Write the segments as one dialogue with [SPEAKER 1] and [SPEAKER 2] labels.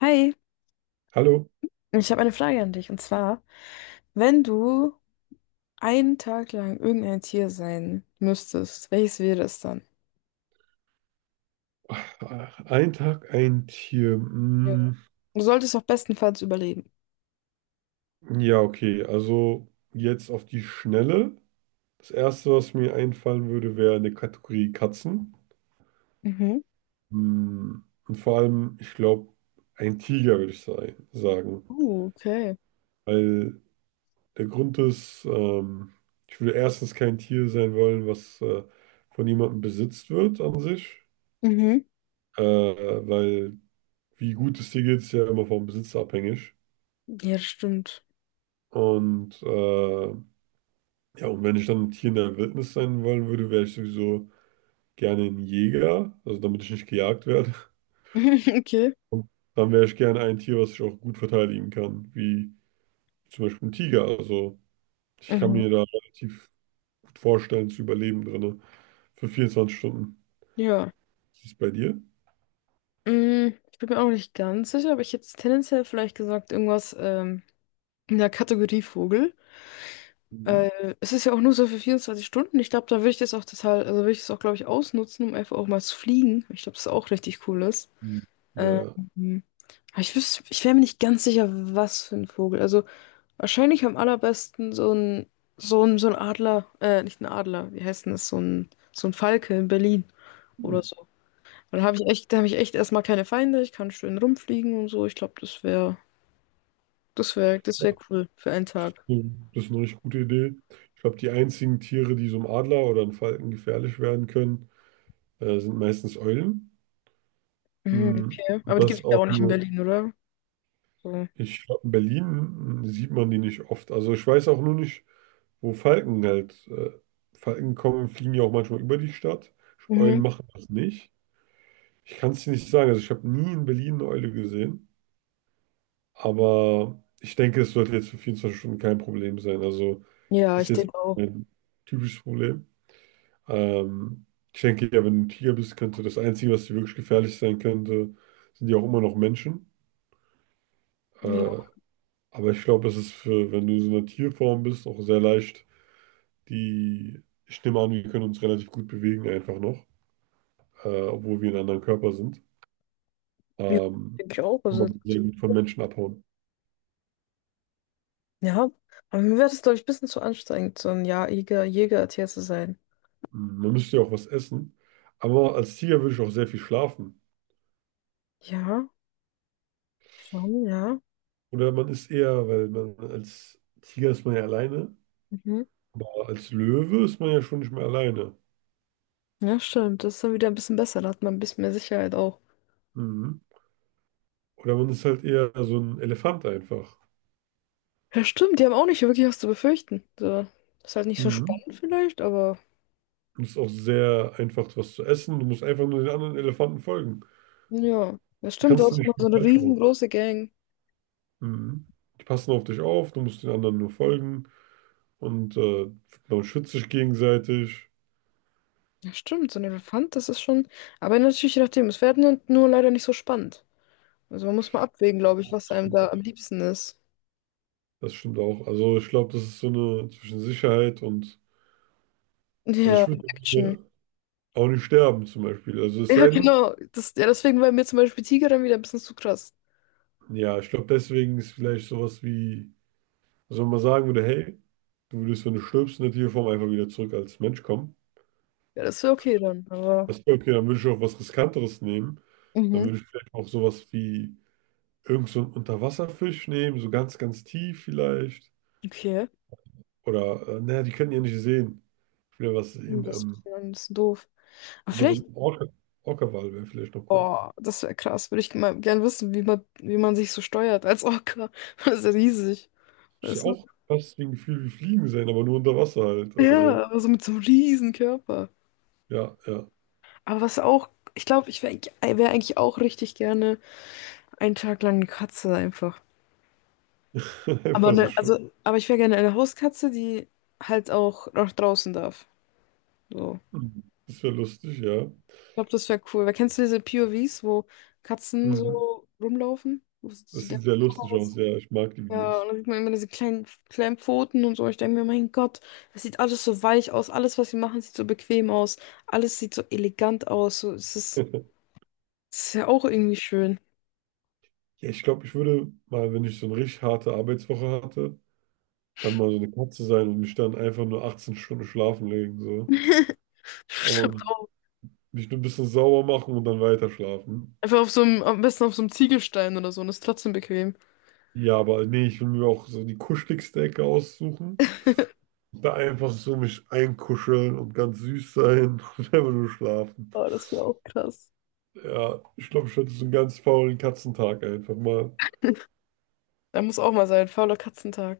[SPEAKER 1] Hi,
[SPEAKER 2] Hallo,
[SPEAKER 1] ich habe eine Frage an dich. Und zwar, wenn du einen Tag lang irgendein Tier sein müsstest, welches wäre es dann?
[SPEAKER 2] ein Tag, ein Tier.
[SPEAKER 1] Ja. Du solltest auch bestenfalls überleben.
[SPEAKER 2] Ja, okay, also jetzt auf die Schnelle. Das Erste, was mir einfallen würde, wäre eine Kategorie Katzen.
[SPEAKER 1] Mhm.
[SPEAKER 2] Und vor allem, ich glaube, ein Tiger würde ich sagen.
[SPEAKER 1] Okay.
[SPEAKER 2] Weil der Grund ist, ich würde erstens kein Tier sein wollen, was von jemandem besitzt wird an sich.
[SPEAKER 1] Mhm.
[SPEAKER 2] Äh, weil wie gut es dir geht, ist ja immer vom Besitzer abhängig.
[SPEAKER 1] Ja, das stimmt.
[SPEAKER 2] Und äh, Ja, und wenn ich dann ein Tier in der Wildnis sein wollen würde, wäre ich sowieso gerne ein Jäger, also damit ich nicht gejagt werde.
[SPEAKER 1] Okay.
[SPEAKER 2] Und dann wäre ich gerne ein Tier, was ich auch gut verteidigen kann, wie zum Beispiel ein Tiger. Also ich kann
[SPEAKER 1] Mhm.
[SPEAKER 2] mir da relativ gut vorstellen, zu überleben drinne für 24 Stunden.
[SPEAKER 1] Ja.
[SPEAKER 2] Ist es bei dir?
[SPEAKER 1] Mm, ich bin mir auch nicht ganz sicher, aber ich hätte jetzt tendenziell vielleicht gesagt, irgendwas in der Kategorie Vogel.
[SPEAKER 2] Mhm.
[SPEAKER 1] Es ist ja auch nur so für 24 Stunden. Ich glaube, da würde ich das auch total, also würde ich das auch, glaube ich, ausnutzen, um einfach auch mal zu fliegen. Ich glaube, das ist auch richtig cool.
[SPEAKER 2] Ja,
[SPEAKER 1] Ähm,
[SPEAKER 2] ja.
[SPEAKER 1] aber ich wüsste, ich wäre mir nicht ganz sicher, was für ein Vogel. Also wahrscheinlich am allerbesten so ein Adler, nicht ein Adler, wie heißt denn das? So ein Falke in Berlin oder so. Und da habe da habe ich echt erstmal keine Feinde, ich kann schön rumfliegen und so. Ich glaube, das wäre cool für einen Tag.
[SPEAKER 2] Das ist eine richtig gute Idee. Ich glaube, die einzigen Tiere, die so einem Adler oder einem Falken gefährlich werden können, sind meistens Eulen.
[SPEAKER 1] Mhm,
[SPEAKER 2] Mm,
[SPEAKER 1] okay.
[SPEAKER 2] und
[SPEAKER 1] Aber die gibt
[SPEAKER 2] das
[SPEAKER 1] es ja
[SPEAKER 2] auch
[SPEAKER 1] auch nicht in
[SPEAKER 2] nur.
[SPEAKER 1] Berlin, oder? So.
[SPEAKER 2] Ich glaube, in Berlin sieht man die nicht oft. Also ich weiß auch nur nicht, wo Falken halt. Falken kommen, fliegen ja auch manchmal über die Stadt. Ich glaub, Eulen
[SPEAKER 1] Mhm.
[SPEAKER 2] machen das nicht. Ich kann es dir nicht sagen. Also ich habe nie in Berlin eine Eule gesehen. Aber ich denke, es sollte jetzt für 24 Stunden kein Problem sein. Also
[SPEAKER 1] Ja,
[SPEAKER 2] ist
[SPEAKER 1] ich
[SPEAKER 2] jetzt
[SPEAKER 1] denke auch.
[SPEAKER 2] ein typisches Problem. Ähm, Ich denke, ja, wenn du ein Tiger bist, könnte das Einzige, was dir wirklich gefährlich sein könnte, sind ja auch immer noch Menschen. Äh,
[SPEAKER 1] Ja,
[SPEAKER 2] Aber ich glaube, es ist für, wenn du so eine Tierform bist, auch sehr leicht. Die, ich nehme an, wir können uns relativ gut bewegen, einfach noch, obwohl wir in einem anderen Körper sind.
[SPEAKER 1] ja,
[SPEAKER 2] Ähm,
[SPEAKER 1] denke ich auch.
[SPEAKER 2] Kann
[SPEAKER 1] Also.
[SPEAKER 2] man sehr gut von Menschen abhauen.
[SPEAKER 1] Ja, aber mir wäre das, glaube ich, ein bisschen zu anstrengend, so ein Jahr Jägertier zu sein.
[SPEAKER 2] Mhm, man müsste ja auch was essen. Aber als Tiger würde ich auch sehr viel schlafen.
[SPEAKER 1] Ja, schon, ja.
[SPEAKER 2] Oder man ist eher, weil man als Tiger ist man ja alleine,
[SPEAKER 1] Mhm.
[SPEAKER 2] aber als Löwe ist man ja schon nicht mehr alleine.
[SPEAKER 1] Ja, stimmt. Das ist dann wieder ein bisschen besser. Da hat man ein bisschen mehr Sicherheit auch.
[SPEAKER 2] Mhm. Oder man ist halt eher so ein Elefant einfach.
[SPEAKER 1] Ja, stimmt. Die haben auch nicht wirklich was zu befürchten. So. Ist halt nicht so
[SPEAKER 2] Mhm.
[SPEAKER 1] spannend vielleicht, aber
[SPEAKER 2] Und es ist auch sehr einfach, was zu essen. Du musst einfach nur den anderen Elefanten folgen.
[SPEAKER 1] ja. Das
[SPEAKER 2] Da
[SPEAKER 1] stimmt. Du
[SPEAKER 2] kannst du
[SPEAKER 1] hast immer
[SPEAKER 2] nicht
[SPEAKER 1] so
[SPEAKER 2] viel
[SPEAKER 1] eine
[SPEAKER 2] falsch machen.
[SPEAKER 1] riesengroße Gang.
[SPEAKER 2] Mhm. Die passen auf dich auf, du musst den anderen nur folgen. Und äh, Man schützt sich gegenseitig.
[SPEAKER 1] Ja, stimmt. So ein Elefant, das ist schon. Aber natürlich, je nachdem. Es wäre nur leider nicht so spannend. Also man muss mal abwägen,
[SPEAKER 2] Ja,
[SPEAKER 1] glaube ich,
[SPEAKER 2] das
[SPEAKER 1] was einem
[SPEAKER 2] stimmt
[SPEAKER 1] da am
[SPEAKER 2] auch.
[SPEAKER 1] liebsten ist.
[SPEAKER 2] Das stimmt auch. Also ich glaube, das ist so eine zwischen Sicherheit und... Also ich
[SPEAKER 1] Ja,
[SPEAKER 2] würde
[SPEAKER 1] Action.
[SPEAKER 2] hier auch nicht sterben zum Beispiel. Also es
[SPEAKER 1] Ja,
[SPEAKER 2] sei denn,
[SPEAKER 1] genau. Ja, deswegen war mir zum Beispiel Tiger dann wieder ein bisschen zu krass.
[SPEAKER 2] ja, ich glaube, deswegen ist vielleicht sowas wie... Also wenn man sagen würde, hey, du würdest, wenn du stirbst, in der Tierform einfach wieder zurück als Mensch kommen.
[SPEAKER 1] Ja, das wäre okay dann, aber
[SPEAKER 2] Weißt du, okay, dann würde ich auch was Riskanteres nehmen. Dann
[SPEAKER 1] mhm.
[SPEAKER 2] würde ich vielleicht auch sowas wie irgend so einen Unterwasserfisch nehmen, so ganz, ganz tief vielleicht.
[SPEAKER 1] Okay.
[SPEAKER 2] Oder, naja, die können ja nicht sehen. Wieder was
[SPEAKER 1] Hm,
[SPEAKER 2] sehen.
[SPEAKER 1] das ist dann ein bisschen doof. Aber
[SPEAKER 2] Aber so ein
[SPEAKER 1] vielleicht,
[SPEAKER 2] Orca, Orca-Wal wäre vielleicht noch cool.
[SPEAKER 1] boah, das wäre krass. Würde ich mal gern wissen, wie man sich so steuert als Orca. Das ist ja riesig.
[SPEAKER 2] Ist ja
[SPEAKER 1] Weißt du?
[SPEAKER 2] auch fast wie ein Gefühl wie Fliegen sein, aber nur unter Wasser halt. Also,
[SPEAKER 1] Ja, aber so mit so einem riesen Körper.
[SPEAKER 2] ja, ja.
[SPEAKER 1] Aber was auch, ich glaube, ich wäre eigentlich auch richtig gerne einen Tag lang eine Katze einfach. Aber
[SPEAKER 2] Einfach so
[SPEAKER 1] ne,
[SPEAKER 2] schön.
[SPEAKER 1] also, aber ich wäre gerne eine Hauskatze, die halt auch nach draußen darf. So.
[SPEAKER 2] Mhm. Das wäre lustig, ja.
[SPEAKER 1] Ich glaube, das wäre cool. Weil kennst du diese POVs, wo Katzen
[SPEAKER 2] Mhm.
[SPEAKER 1] so rumlaufen? Wo es zu
[SPEAKER 2] Das
[SPEAKER 1] deren
[SPEAKER 2] sieht sehr lustig
[SPEAKER 1] Kameras-
[SPEAKER 2] aus, ja. Ich mag die
[SPEAKER 1] ja,
[SPEAKER 2] Videos.
[SPEAKER 1] und dann sieht man immer diese kleinen Pfoten und so. Ich denke mir, mein Gott, das sieht alles so weich aus. Alles, was sie machen, sieht so bequem aus. Alles sieht so elegant aus. So, es ist ja auch irgendwie schön.
[SPEAKER 2] Ja, ich glaube, ich würde mal, wenn ich so eine richtig harte Arbeitswoche hatte, dann mal so eine Katze sein und mich dann einfach nur 18 Stunden schlafen legen, so.
[SPEAKER 1] Stimmt
[SPEAKER 2] Und
[SPEAKER 1] auch.
[SPEAKER 2] mich nur ein bisschen sauber machen und dann weiter schlafen.
[SPEAKER 1] Einfach am besten auf so einem Ziegelstein oder so. Und ist trotzdem bequem.
[SPEAKER 2] Ja, aber nee, ich will mir auch so die kuscheligste Ecke aussuchen. Da einfach so mich einkuscheln und ganz süß sein und einfach nur schlafen.
[SPEAKER 1] Oh, das wäre auch krass.
[SPEAKER 2] Ja, ich glaube, ich hätte so einen ganz faulen Katzentag einfach mal.
[SPEAKER 1] Da muss auch mal sein. Fauler Katzentag.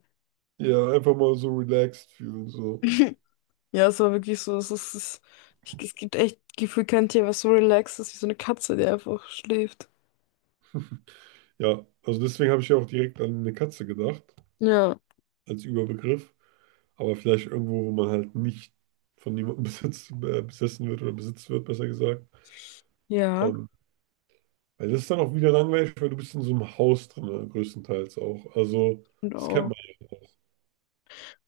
[SPEAKER 2] Ja, einfach mal so relaxed fühlen, so.
[SPEAKER 1] Ja, es war wirklich so, es ist, es, ich, es gibt echt gefühlt kein Tier, was so relaxed ist wie so eine Katze, die einfach schläft.
[SPEAKER 2] Ja, also deswegen habe ich ja auch direkt an eine Katze gedacht,
[SPEAKER 1] Ja.
[SPEAKER 2] als Überbegriff. Aber vielleicht irgendwo, wo man halt nicht von niemandem besitzt, besessen wird oder besitzt wird, besser gesagt.
[SPEAKER 1] Ja,
[SPEAKER 2] Ähm, Weil das ist dann auch wieder langweilig, weil du bist in so einem Haus drin, größtenteils auch. Also,
[SPEAKER 1] und
[SPEAKER 2] das kennt
[SPEAKER 1] auch.
[SPEAKER 2] man.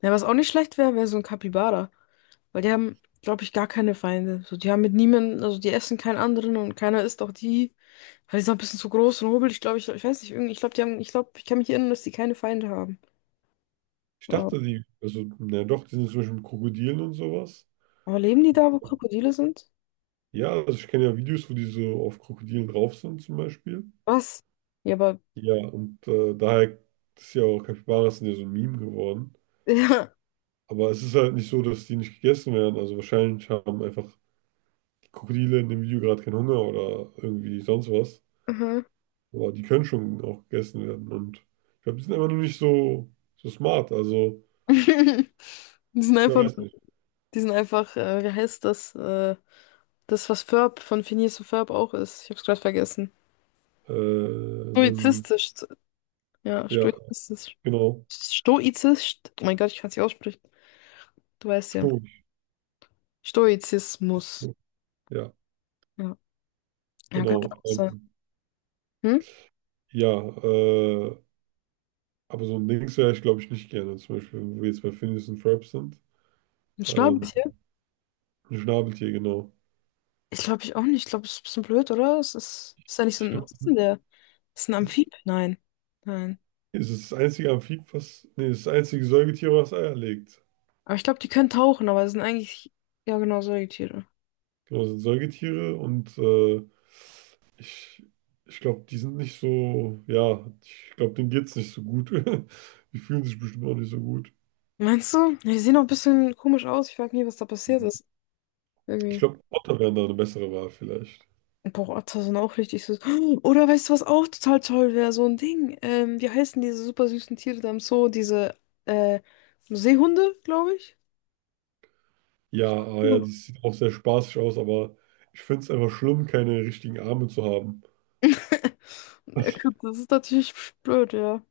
[SPEAKER 1] Ja, was auch nicht schlecht wäre, wäre so ein Kapibara. Weil die haben, glaube ich, gar keine Feinde. So, die haben mit niemandem, also die essen keinen anderen und keiner isst auch die. Weil die sind auch ein bisschen zu groß und hobelig, glaube ich. Ich weiß nicht, irgendwie, ich glaube, ich kann mich erinnern, dass die keine Feinde haben.
[SPEAKER 2] Ich
[SPEAKER 1] Ja.
[SPEAKER 2] dachte, die, also, na ja, doch, die sind zum Beispiel mit Krokodilen und sowas.
[SPEAKER 1] Aber leben die da, wo Krokodile sind?
[SPEAKER 2] Ja, also ich kenne ja Videos, wo die so auf Krokodilen drauf sind, zum Beispiel.
[SPEAKER 1] Was? Ja, aber.
[SPEAKER 2] Daher ist ja auch Capybaras sind ja so ein Meme geworden.
[SPEAKER 1] Ja.
[SPEAKER 2] Aber es ist halt nicht so, dass die nicht gegessen werden. Also wahrscheinlich haben einfach Krokodile in dem Video gerade keinen Hunger oder irgendwie sonst was.
[SPEAKER 1] Aha.
[SPEAKER 2] Aber die können schon auch gegessen werden. Und ich glaube, die sind einfach nur nicht so, so smart. Also,
[SPEAKER 1] Die sind
[SPEAKER 2] ich
[SPEAKER 1] einfach
[SPEAKER 2] weiß nicht.
[SPEAKER 1] Die sind einfach, wie heißt das, das, was Ferb von Phineas und Ferb auch ist. Ich hab's gerade vergessen.
[SPEAKER 2] Äh, so ein,
[SPEAKER 1] Stoizistisch. Ja,
[SPEAKER 2] ja,
[SPEAKER 1] stoizistisch.
[SPEAKER 2] genau.
[SPEAKER 1] Stoizistisch. Oh mein Gott, ich kann's nicht aussprechen. Du weißt ja.
[SPEAKER 2] Stoisch.
[SPEAKER 1] Stoizismus.
[SPEAKER 2] Ja,
[SPEAKER 1] Ja, ja, könnte
[SPEAKER 2] genau.
[SPEAKER 1] auch sein. Hm?
[SPEAKER 2] Ja, äh, aber so ein Dings wäre ich, glaube ich, nicht gerne. Zum Beispiel, wenn wir jetzt bei Phineas und Ferb sind.
[SPEAKER 1] Ein
[SPEAKER 2] Ähm,
[SPEAKER 1] Schnabeltier?
[SPEAKER 2] ein Schnabeltier, genau.
[SPEAKER 1] Ich glaube ich auch nicht. Ich glaube, es ist ein bisschen blöd, oder? Ist ja nicht so
[SPEAKER 2] Ich
[SPEAKER 1] ein.
[SPEAKER 2] glaube,
[SPEAKER 1] Was ist denn der? Ist ein
[SPEAKER 2] das
[SPEAKER 1] Amphib? Nein. Nein.
[SPEAKER 2] das ist das einzige Amphib, was, nee, das ist das einzige Säugetier, was Eier legt.
[SPEAKER 1] Aber ich glaube, die können tauchen, aber es sind eigentlich. Ja, genau, Säugetiere.
[SPEAKER 2] Genau, das sind Säugetiere und äh, Ich, ich glaube, die sind nicht so, ja, ich glaube, denen geht es nicht so gut. Die fühlen sich bestimmt auch nicht so gut.
[SPEAKER 1] Meinst du? Ja, die sehen auch ein bisschen komisch aus. Ich frage nie, was da passiert ist.
[SPEAKER 2] Ich
[SPEAKER 1] Irgendwie.
[SPEAKER 2] glaube, Otter wären da eine bessere Wahl vielleicht.
[SPEAKER 1] Boah, das sind auch richtig süß. Oder weißt du, was auch total toll wäre? So ein Ding. Wie heißen diese super süßen Tiere da im Zoo? Diese äh, Seehunde, glaube ich.
[SPEAKER 2] Ja, ah ja, die sieht auch sehr spaßig aus, aber ich finde es einfach schlimm, keine richtigen Arme zu haben.
[SPEAKER 1] Hm. Ja,
[SPEAKER 2] Weil
[SPEAKER 1] gut, das ist natürlich blöd, ja.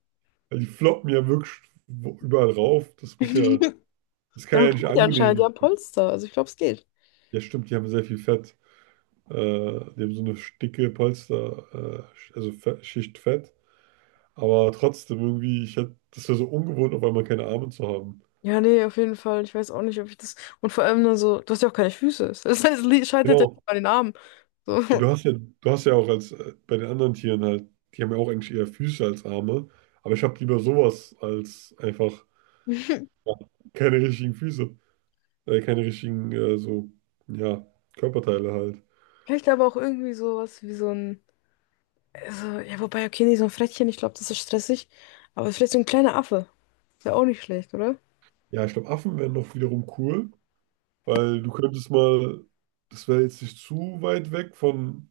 [SPEAKER 2] die floppen ja wirklich überall rauf. Das muss ja, das kann
[SPEAKER 1] Ja,
[SPEAKER 2] ja
[SPEAKER 1] gut,
[SPEAKER 2] nicht
[SPEAKER 1] die anscheinend, die
[SPEAKER 2] angenehm.
[SPEAKER 1] haben Polster. Also ich glaube, es geht.
[SPEAKER 2] Ja, stimmt, die haben sehr viel Fett. Äh, Die haben so eine dicke Polster, also Schicht Fett. Aber trotzdem irgendwie, ich hätte, das wäre so ungewohnt, auf einmal keine Arme zu haben.
[SPEAKER 1] Ja, nee, auf jeden Fall. Ich weiß auch nicht, ob ich das. Und vor allem dann so, du hast ja auch keine Füße. Das heißt, es scheitert ja
[SPEAKER 2] Genau.
[SPEAKER 1] nicht bei den Armen. So.
[SPEAKER 2] Ja, du hast ja, du hast ja auch als bei den anderen Tieren halt, die haben ja auch eigentlich eher Füße als Arme. Aber ich habe lieber sowas als einfach ja, keine richtigen Füße, keine richtigen so, ja, Körperteile halt.
[SPEAKER 1] Vielleicht aber auch irgendwie sowas wie so ein. Also, ja, wobei, okay, nee, so ein Frettchen, ich glaube, das ist stressig. Aber vielleicht so ein kleiner Affe. Ist ja auch nicht schlecht, oder?
[SPEAKER 2] Ja, ich glaube, Affen wären noch wiederum cool, weil du könntest mal, das wäre jetzt nicht zu weit weg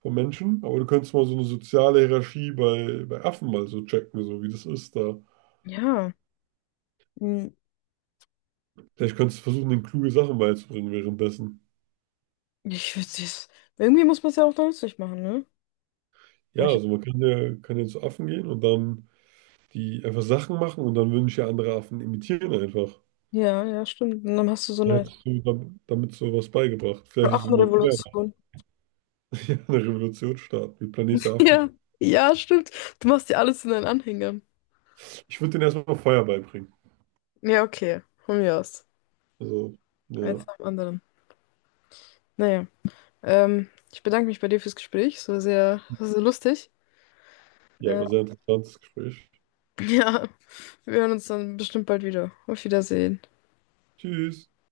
[SPEAKER 2] von Menschen, aber du könntest mal so eine soziale Hierarchie bei Affen mal so checken, so wie das ist da.
[SPEAKER 1] Ja. Hm,
[SPEAKER 2] Vielleicht kannst du versuchen, den kluge Sachen beizubringen währenddessen.
[SPEAKER 1] ich würde es. Irgendwie muss man es ja auch nützlich machen, ne? Aber
[SPEAKER 2] Ja,
[SPEAKER 1] ich,
[SPEAKER 2] also kann ja zu Affen gehen und dann die einfach Sachen machen und dann würden dich ja andere Affen imitieren einfach.
[SPEAKER 1] ja, ja, stimmt. Und dann hast du so
[SPEAKER 2] Dann
[SPEAKER 1] eine
[SPEAKER 2] hättest du damit so was beigebracht. Vielleicht ist es immer Feuer,
[SPEAKER 1] Affenrevolution.
[SPEAKER 2] ja, eine Revolution starten, wie Planet der Affen.
[SPEAKER 1] Ja, ja, stimmt. Du machst dir alles in deinen Anhänger.
[SPEAKER 2] Ich würde denen erstmal Feuer beibringen.
[SPEAKER 1] Ja, okay. Von mir aus.
[SPEAKER 2] Also,
[SPEAKER 1] Eins
[SPEAKER 2] ja.
[SPEAKER 1] nach dem anderen. Naja. Ich bedanke mich bei dir fürs Gespräch. Es war war sehr lustig.
[SPEAKER 2] Ja,
[SPEAKER 1] Äh,
[SPEAKER 2] war sehr interessantes Gespräch.
[SPEAKER 1] ja, wir hören uns dann bestimmt bald wieder. Auf Wiedersehen.
[SPEAKER 2] Tschüss.